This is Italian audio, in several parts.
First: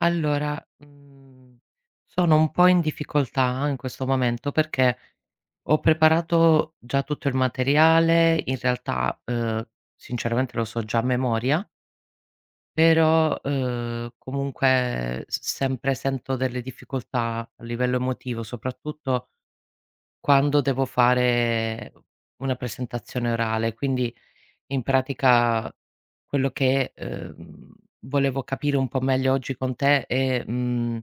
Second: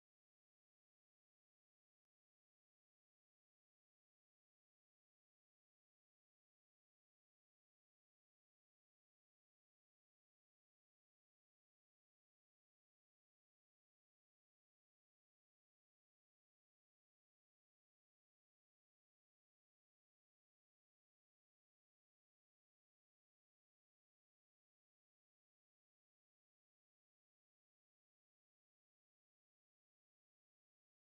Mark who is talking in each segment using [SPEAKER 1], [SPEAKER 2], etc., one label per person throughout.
[SPEAKER 1] Allora, sono un po' in difficoltà in questo momento perché ho preparato già tutto il materiale, in realtà, sinceramente lo so già a memoria, però, comunque s sempre sento delle difficoltà a livello emotivo, soprattutto quando devo fare una presentazione orale. Quindi, in pratica, quello che, volevo capire un po' meglio oggi con te è, mhmm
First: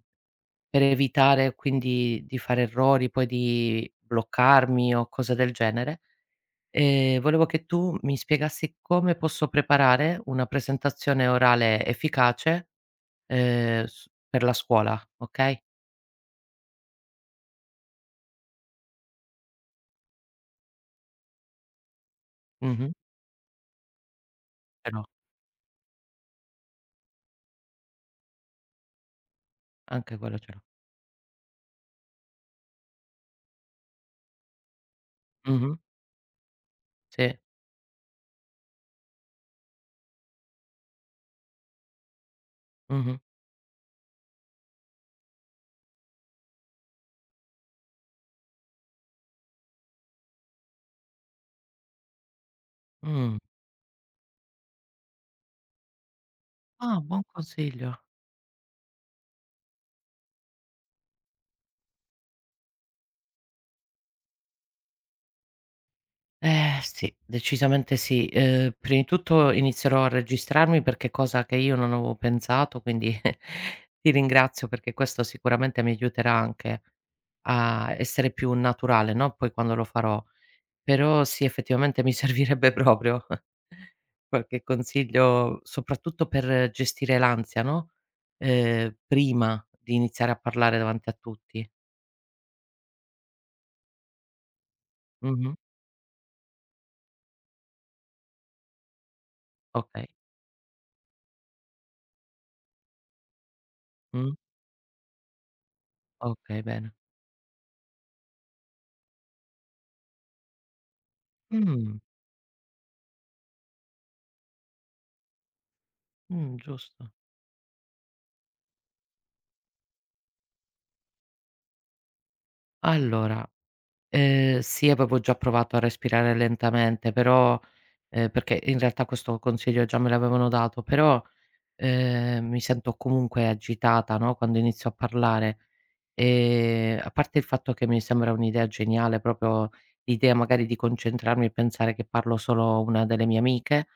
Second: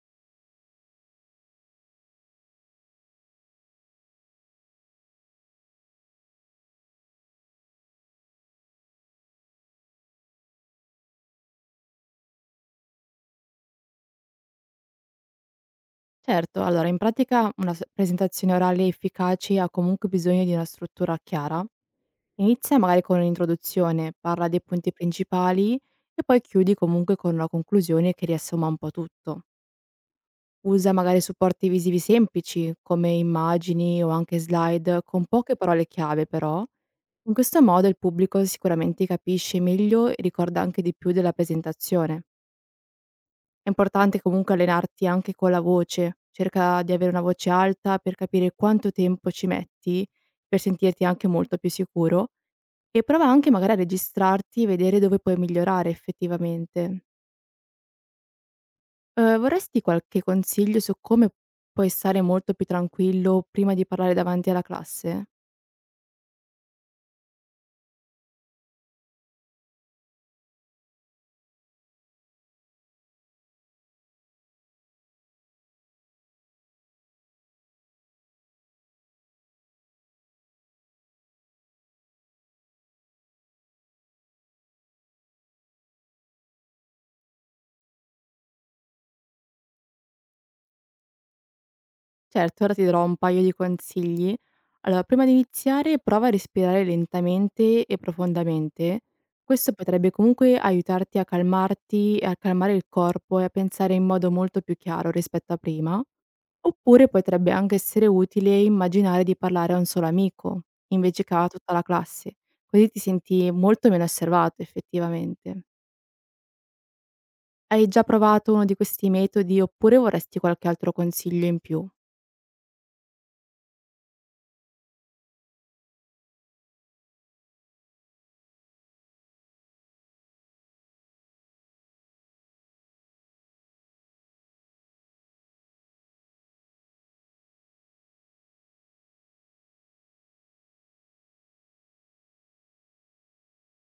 [SPEAKER 1] per evitare quindi di fare errori, poi di bloccarmi o cose del genere, volevo che tu mi spiegassi come posso preparare una presentazione orale efficace, s per la scuola, okay?
[SPEAKER 2] Certo, allora in pratica una s presentazione orale efficace ha comunque bisogno di una struttura chiara. Inizia
[SPEAKER 1] Mh-mh.
[SPEAKER 2] magari con un'introduzione, parla dei
[SPEAKER 1] Ce
[SPEAKER 2] punti
[SPEAKER 1] l'ho,
[SPEAKER 2] principali e poi chiudi comunque con una conclusione che riassuma un po' tutto.
[SPEAKER 1] anche quello ce l'ho.
[SPEAKER 2] Usa magari supporti visivi semplici come immagini o anche slide con poche
[SPEAKER 1] Mh-mh.
[SPEAKER 2] parole chiave però. In
[SPEAKER 1] Sì.
[SPEAKER 2] questo modo il pubblico sicuramente capisce meglio e ricorda anche di più della presentazione.
[SPEAKER 1] Mh-mh.
[SPEAKER 2] È importante comunque allenarti anche con la voce, cerca di avere una voce alta per capire quanto tempo ci metti per sentirti anche molto più sicuro e prova
[SPEAKER 1] Mh.
[SPEAKER 2] anche magari a registrarti e vedere dove puoi migliorare
[SPEAKER 1] Ah,
[SPEAKER 2] effettivamente.
[SPEAKER 1] buon consiglio.
[SPEAKER 2] Vorresti qualche consiglio su come puoi stare molto più tranquillo prima di parlare davanti alla classe?
[SPEAKER 1] Eh sì, decisamente sì. Prima di tutto inizierò a registrarmi perché è cosa che io non avevo pensato, quindi ti ringrazio perché questo sicuramente mi aiuterà anche a essere più naturale, no, poi quando lo farò. Però sì, effettivamente mi servirebbe proprio qualche consiglio, soprattutto per gestire l'ansia, no, prima di iniziare a parlare davanti a tutti.
[SPEAKER 2] Certo, ora ti darò un paio di consigli. Allora, prima di
[SPEAKER 1] Mh-mh.
[SPEAKER 2] iniziare, prova a respirare lentamente e profondamente. Questo
[SPEAKER 1] Okay.
[SPEAKER 2] potrebbe comunque aiutarti a calmarti, e a calmare il corpo e a pensare in
[SPEAKER 1] Mh.
[SPEAKER 2] modo molto più chiaro rispetto a prima.
[SPEAKER 1] Okay, bene.
[SPEAKER 2] Oppure potrebbe anche essere utile immaginare di parlare a un solo amico, invece che a tutta la
[SPEAKER 1] Mh.
[SPEAKER 2] classe, così ti senti molto meno osservato effettivamente.
[SPEAKER 1] Giusto.
[SPEAKER 2] Hai già provato uno di questi metodi oppure vorresti qualche altro consiglio in più?
[SPEAKER 1] Allora, sì, avevo già provato a respirare lentamente, però perché in realtà questo consiglio già me l'avevano dato, però, mi sento comunque agitata, no, quando inizio a parlare. A parte il fatto che mi sembra un'idea geniale, proprio l'idea magari di concentrarmi e pensare che parlo solo a una delle mie amiche,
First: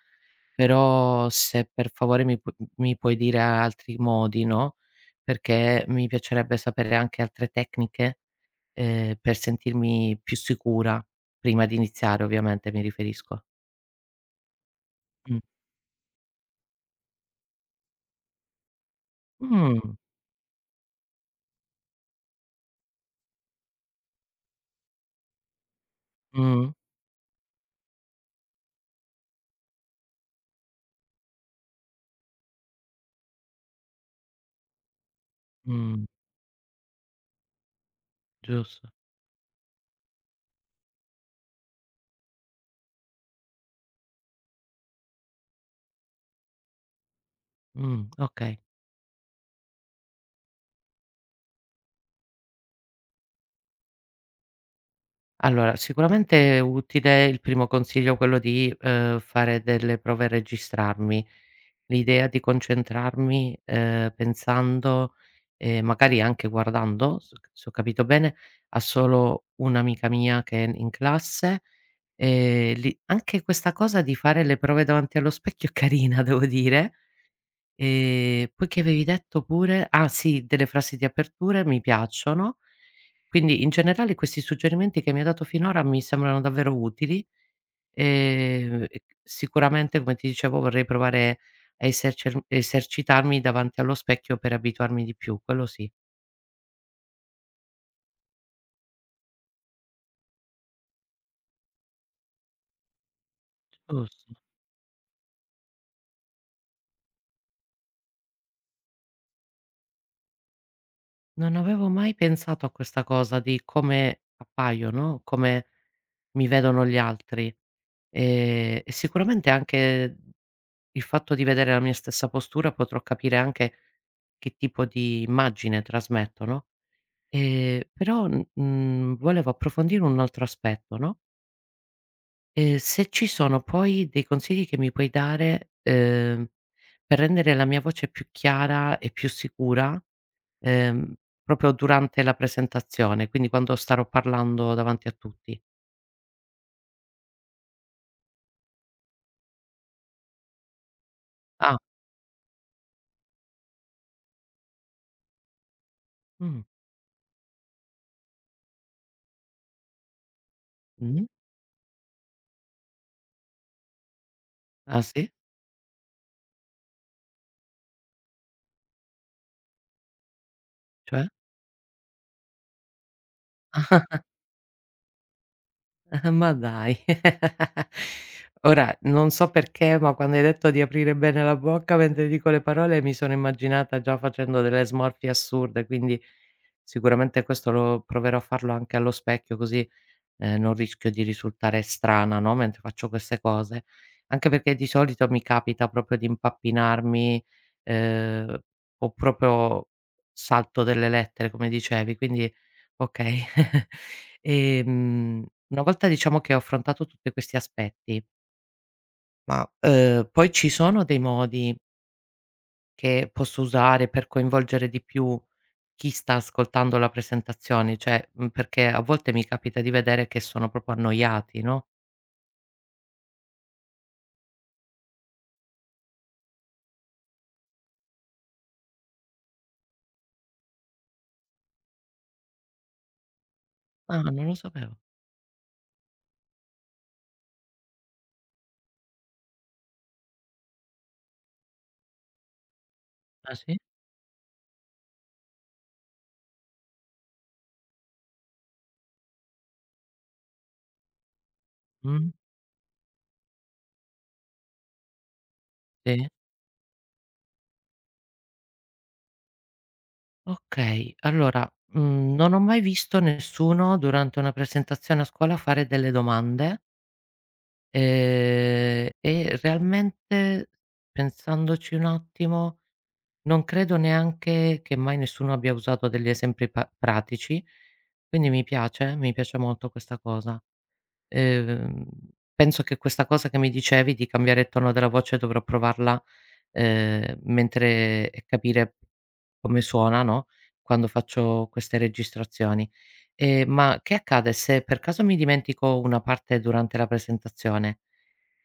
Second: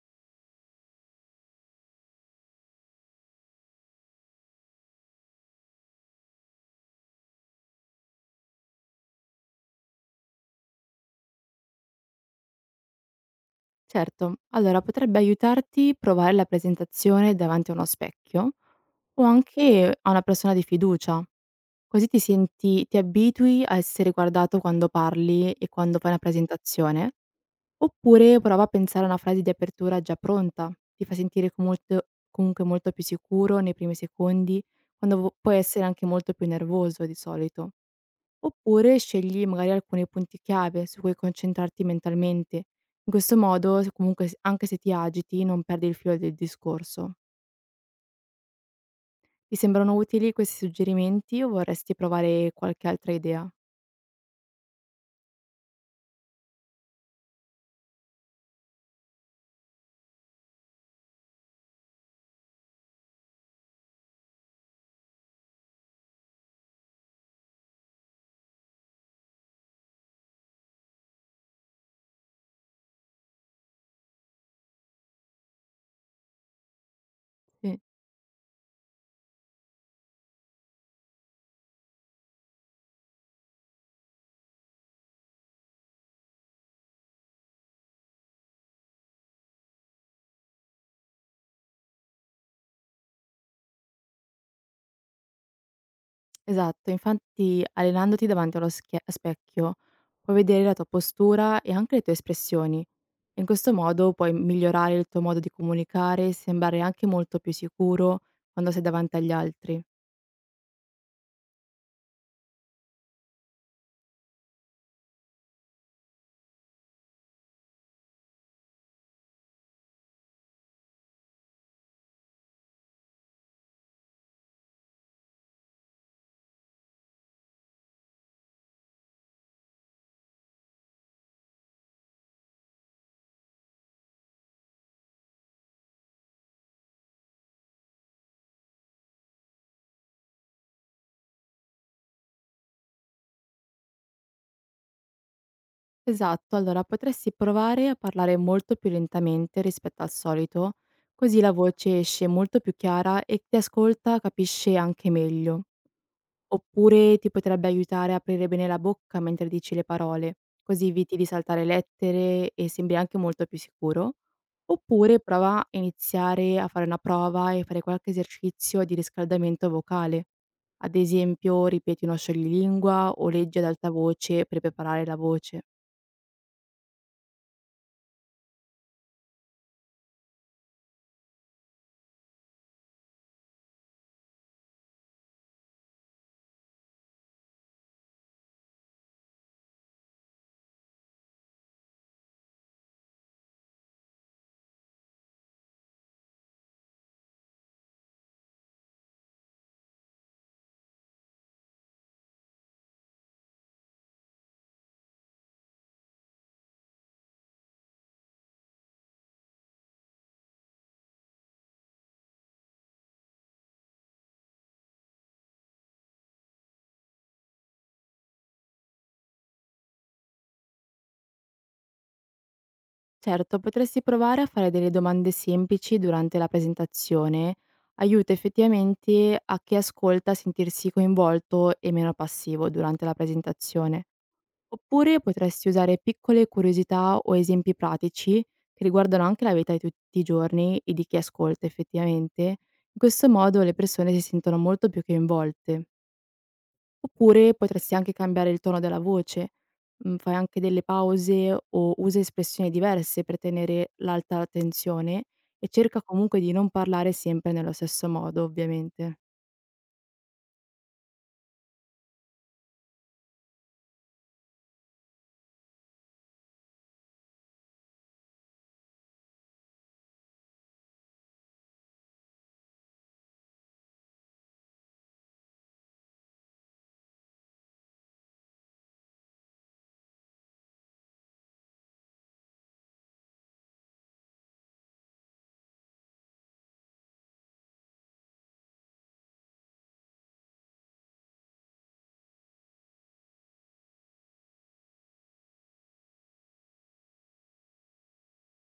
[SPEAKER 1] però se per favore mi puoi dire altri modi, no, perché mi piacerebbe sapere anche altre tecniche per sentirmi più sicura, prima di iniziare ovviamente mi riferisco.
[SPEAKER 2] Certo, allora potrebbe
[SPEAKER 1] Mh.
[SPEAKER 2] aiutarti provare la presentazione davanti a uno specchio o
[SPEAKER 1] Mh.
[SPEAKER 2] anche a una persona di fiducia, così ti senti, ti abitui a essere guardato quando parli e quando fai una
[SPEAKER 1] Mh.
[SPEAKER 2] presentazione, oppure prova a pensare a una frase di apertura già pronta, ti fa sentire comunque molto più sicuro nei primi secondi, quando puoi essere
[SPEAKER 1] Mh.
[SPEAKER 2] anche molto più nervoso di solito.
[SPEAKER 1] Giusto.
[SPEAKER 2] Oppure scegli magari alcuni punti chiave su cui concentrarti mentalmente. In questo modo, se comunque s anche se ti agiti, non perdi il filo del discorso.
[SPEAKER 1] Okay.
[SPEAKER 2] Ti sembrano utili questi suggerimenti o vorresti provare qualche altra idea?
[SPEAKER 1] Allora, sicuramente è utile il primo consiglio, quello di, fare delle prove e registrarmi. L'idea di concentrarmi, pensando e magari anche guardando, s se ho capito bene, a solo un'amica mia che è in classe, lì anche questa cosa di fare le prove davanti allo specchio è carina, devo dire.
[SPEAKER 2] Sì,
[SPEAKER 1] Poi che avevi detto pure? Ah sì, delle frasi di apertura mi piacciono. Quindi in generale questi suggerimenti che mi hai dato finora mi sembrano davvero utili, e sicuramente come ti dicevo vorrei provare a esercer esercitarmi davanti allo specchio per abituarmi di più, quello sì.
[SPEAKER 2] esatto. Infatti allenandoti davanti allo schie specchio, puoi vedere la tua postura e anche le tue espressioni. In questo modo
[SPEAKER 1] Giusto.
[SPEAKER 2] puoi migliorare il tuo modo di comunicare, e sembrare anche molto più sicuro quando sei davanti agli altri.
[SPEAKER 1] Non avevo mai pensato a questa cosa di come appaio, no, come mi vedono gli altri. E sicuramente anche il fatto di vedere la mia stessa postura potrò capire anche che tipo di immagine trasmetto, no, però, volevo approfondire un altro aspetto, no, se ci sono poi dei consigli che mi puoi dare, per rendere la mia voce più chiara e più sicura, ehm, proprio durante la presentazione, quindi quando starò parlando davanti a tutti.
[SPEAKER 2] Esatto, allora potresti provare a parlare molto più lentamente rispetto al solito, così la
[SPEAKER 1] Ah,
[SPEAKER 2] voce esce molto più chiara e chi ascolta capisce anche meglio.
[SPEAKER 1] mh,
[SPEAKER 2] Oppure ti potrebbe aiutare a aprire bene la bocca mentre dici le parole, così eviti di
[SPEAKER 1] mh.
[SPEAKER 2] saltare lettere e sembri anche molto più sicuro.
[SPEAKER 1] Ah
[SPEAKER 2] Oppure
[SPEAKER 1] sì?
[SPEAKER 2] prova a iniziare a fare una prova e fare qualche esercizio di riscaldamento vocale. Ad
[SPEAKER 1] Cioè?
[SPEAKER 2] esempio, ripeti uno scioglilingua o leggi ad alta voce per preparare la voce.
[SPEAKER 1] Ma dai. Ora, non so perché, ma quando hai detto di aprire bene la bocca mentre dico le parole, mi sono immaginata già facendo delle smorfie assurde, quindi sicuramente questo lo proverò a farlo anche allo specchio, così non rischio di risultare strana, no, mentre faccio queste cose. Anche perché di solito mi capita proprio di impappinarmi, ehm, o proprio salto delle lettere come dicevi, quindi okay. Una volta diciamo che ho affrontato tutti questi aspetti, ma, poi ci sono dei modi che posso usare per coinvolgere di più chi sta ascoltando la presentazione? Cioè, perché a volte mi capita di vedere che sono proprio annoiati, no?
[SPEAKER 2] Certo, potresti provare a fare delle domande semplici durante la presentazione. Aiuta effettivamente a chi ascolta a sentirsi coinvolto e meno passivo durante la presentazione.
[SPEAKER 1] Ah, non lo sapevo.
[SPEAKER 2] Oppure potresti usare piccole curiosità o esempi pratici che riguardano anche la vita di tutti i giorni e di chi ascolta effettivamente. In questo
[SPEAKER 1] Ah
[SPEAKER 2] modo le
[SPEAKER 1] sì?
[SPEAKER 2] persone si sentono molto più coinvolte. Oppure potresti anche cambiare il tono della voce, fai anche delle pause o usa
[SPEAKER 1] Mh,
[SPEAKER 2] espressioni diverse per tenere l'alta tensione e cerca
[SPEAKER 1] sì.
[SPEAKER 2] comunque di non parlare sempre nello stesso modo, ovviamente.
[SPEAKER 1] Okay, allora, non ho mai visto nessuno durante una presentazione a scuola fare delle domande, e realmente pensandoci un attimo, non credo neanche che mai nessuno abbia usato degli esempi pa pratici, quindi mi piace molto questa cosa. Ehm, penso che questa cosa che mi dicevi di cambiare il tono della voce dovrò provarla mentre e capire come suona, no, quando faccio queste registrazioni. Ma che accade se per caso mi dimentico una parte durante la presentazione?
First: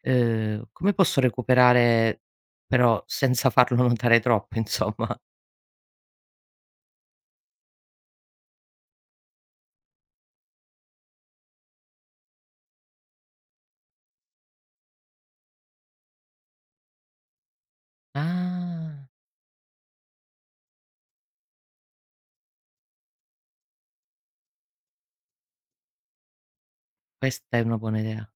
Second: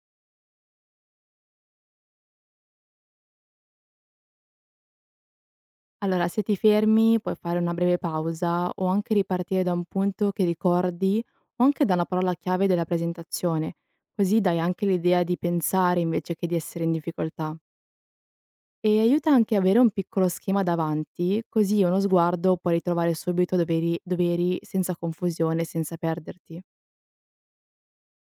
[SPEAKER 1] Come posso recuperare però senza farlo notare troppo, insomma?
[SPEAKER 2] Allora, se ti fermi puoi fare una breve pausa o anche ripartire da un punto che ricordi o anche da una parola chiave della presentazione, così dai anche l'idea di pensare invece che di essere in difficoltà. E
[SPEAKER 1] Ah,
[SPEAKER 2] aiuta anche avere un piccolo schema davanti, così uno sguardo puoi ritrovare subito dove eri senza confusione, senza perderti.
[SPEAKER 1] questa è una buona idea.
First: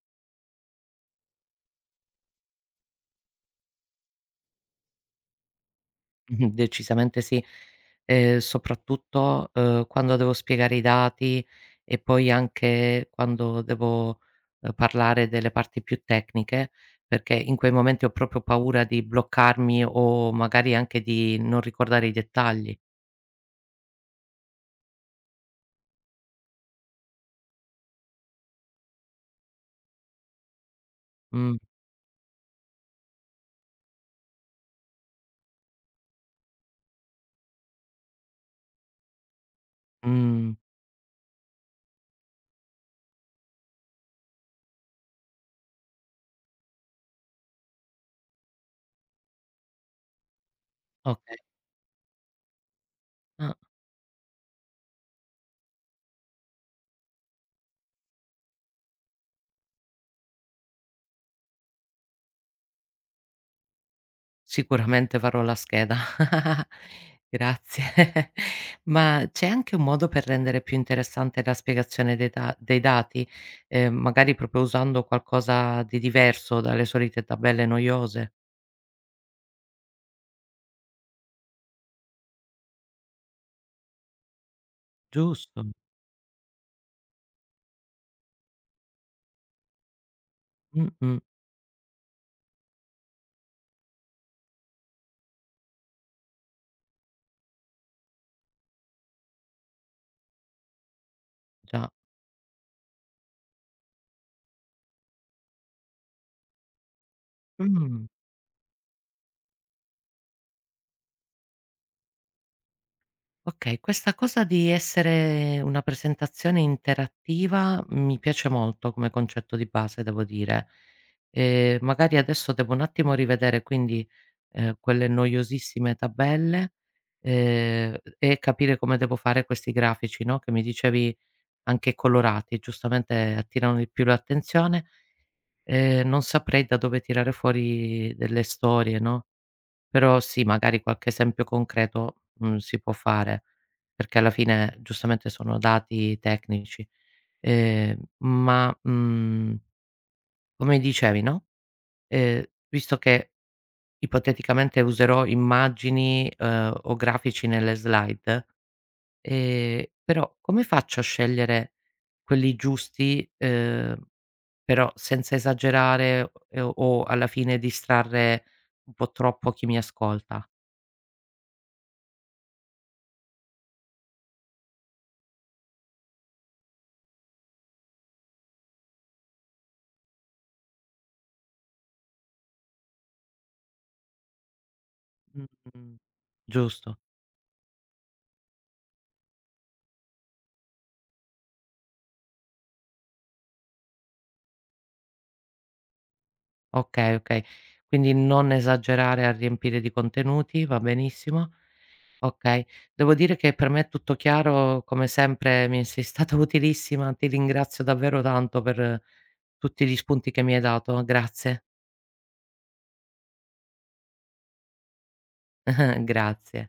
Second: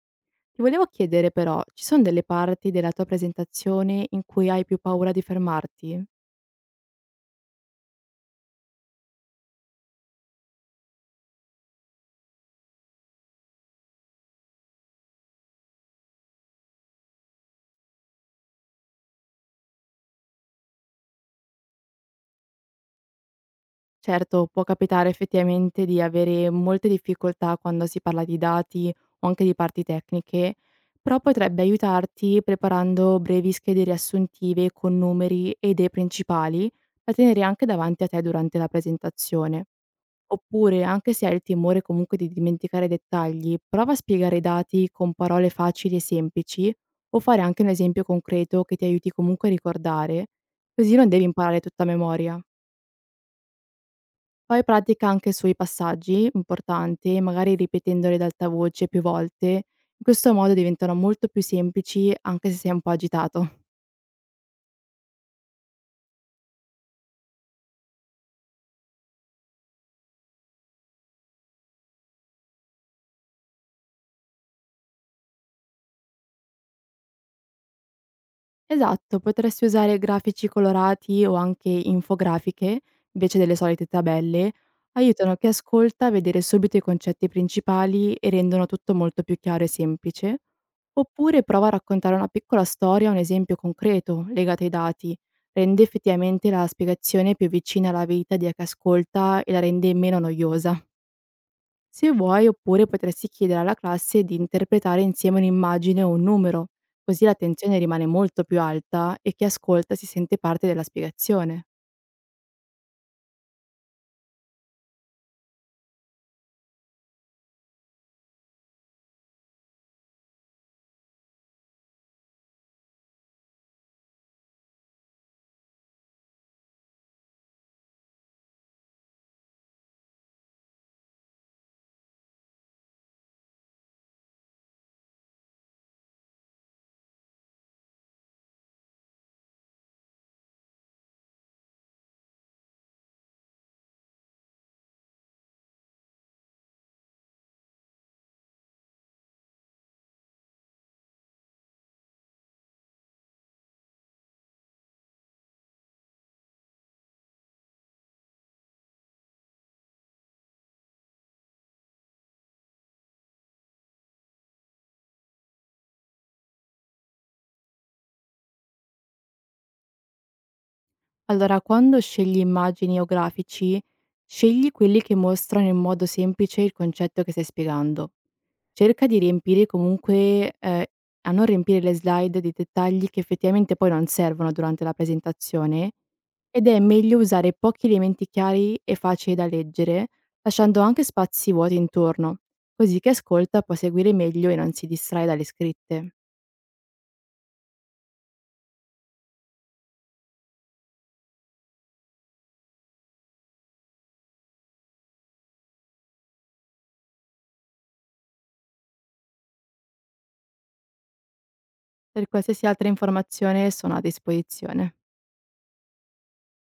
[SPEAKER 2] Ti volevo chiedere però, ci sono delle parti della tua presentazione in cui hai più paura di fermarti?
[SPEAKER 1] Mh-mh, decisamente sì. Soprattutto, quando devo spiegare i dati e poi anche quando devo, parlare delle parti più tecniche, perché in quei momenti ho proprio paura di bloccarmi o magari anche di non ricordare i dettagli.
[SPEAKER 2] Certo, può capitare effettivamente di avere molte difficoltà quando si parla di dati o anche di parti tecniche, però
[SPEAKER 1] Mh,
[SPEAKER 2] potrebbe aiutarti preparando brevi schede riassuntive con numeri e idee principali da tenere anche davanti a te durante la presentazione.
[SPEAKER 1] mh,
[SPEAKER 2] Oppure, anche se hai il timore comunque di dimenticare dettagli, prova a spiegare i dati con parole facili e semplici o fare anche un esempio concreto che ti aiuti comunque a ricordare, così non devi
[SPEAKER 1] okay.
[SPEAKER 2] imparare tutta a memoria.
[SPEAKER 1] Ah.
[SPEAKER 2] Fai pratica anche sui passaggi importanti, magari ripetendoli ad alta voce più volte. In questo modo diventano molto più semplici anche se sei un po' agitato.
[SPEAKER 1] Sicuramente farò la scheda. Grazie. Ma c'è anche un modo per rendere più interessante la spiegazione dei da dei dati, magari proprio usando qualcosa di diverso dalle solite tabelle noiose?
[SPEAKER 2] Esatto, potresti usare grafici colorati o anche infografiche, invece delle solite tabelle, aiutano chi
[SPEAKER 1] Giusto.
[SPEAKER 2] ascolta a vedere subito i concetti principali e rendono tutto molto più chiaro e semplice.
[SPEAKER 1] Mh-mh,
[SPEAKER 2] Oppure prova a raccontare una piccola storia o un esempio concreto legato ai dati. Rende effettivamente la spiegazione più vicina alla vita di chi ascolta e la rende meno noiosa.
[SPEAKER 1] già.
[SPEAKER 2] Se vuoi, oppure potresti chiedere alla classe di interpretare insieme un'immagine o un numero, così l'attenzione
[SPEAKER 1] Mh.
[SPEAKER 2] rimane molto più alta e chi ascolta si sente parte della spiegazione.
[SPEAKER 1] Okay, questa cosa di essere una presentazione interattiva mi piace molto come concetto di base, devo dire. Magari adesso devo un attimo rivedere quindi, quelle noiosissime tabelle, e capire come devo fare questi grafici, no, che mi dicevi anche colorati, giustamente attirano di più l'attenzione. Non saprei da dove tirare fuori delle storie, no? Però sì, magari qualche esempio concreto, si può fare, perché alla fine giustamente sono dati tecnici. Ma, come dicevi, no, visto che ipoteticamente userò immagini, o grafici nelle slide, però come faccio a scegliere quelli giusti, però senza esagerare, o alla fine distrarre un po' troppo chi mi ascolta?
[SPEAKER 2] Allora, quando scegli immagini o grafici, scegli quelli che mostrano in modo semplice il concetto che stai spiegando. Cerca di riempire comunque, a non riempire le slide di dettagli che effettivamente poi non servono durante la presentazione.
[SPEAKER 1] Mh-mh.
[SPEAKER 2] Ed è
[SPEAKER 1] Giusto.
[SPEAKER 2] meglio usare pochi elementi chiari e facili da leggere, lasciando anche spazi vuoti intorno, così chi ascolta può seguire meglio e non si distrae dalle scritte.
[SPEAKER 1] Okay, okay. Quindi non esagerare a riempire di contenuti, va benissimo. Okay. Devo dire che per me è tutto chiaro, come sempre mi sei stata utilissima, ti ringrazio davvero tanto per tutti gli spunti che mi hai dato. Grazie.
[SPEAKER 2] Per qualsiasi altra informazione sono a disposizione.
[SPEAKER 1] Grazie.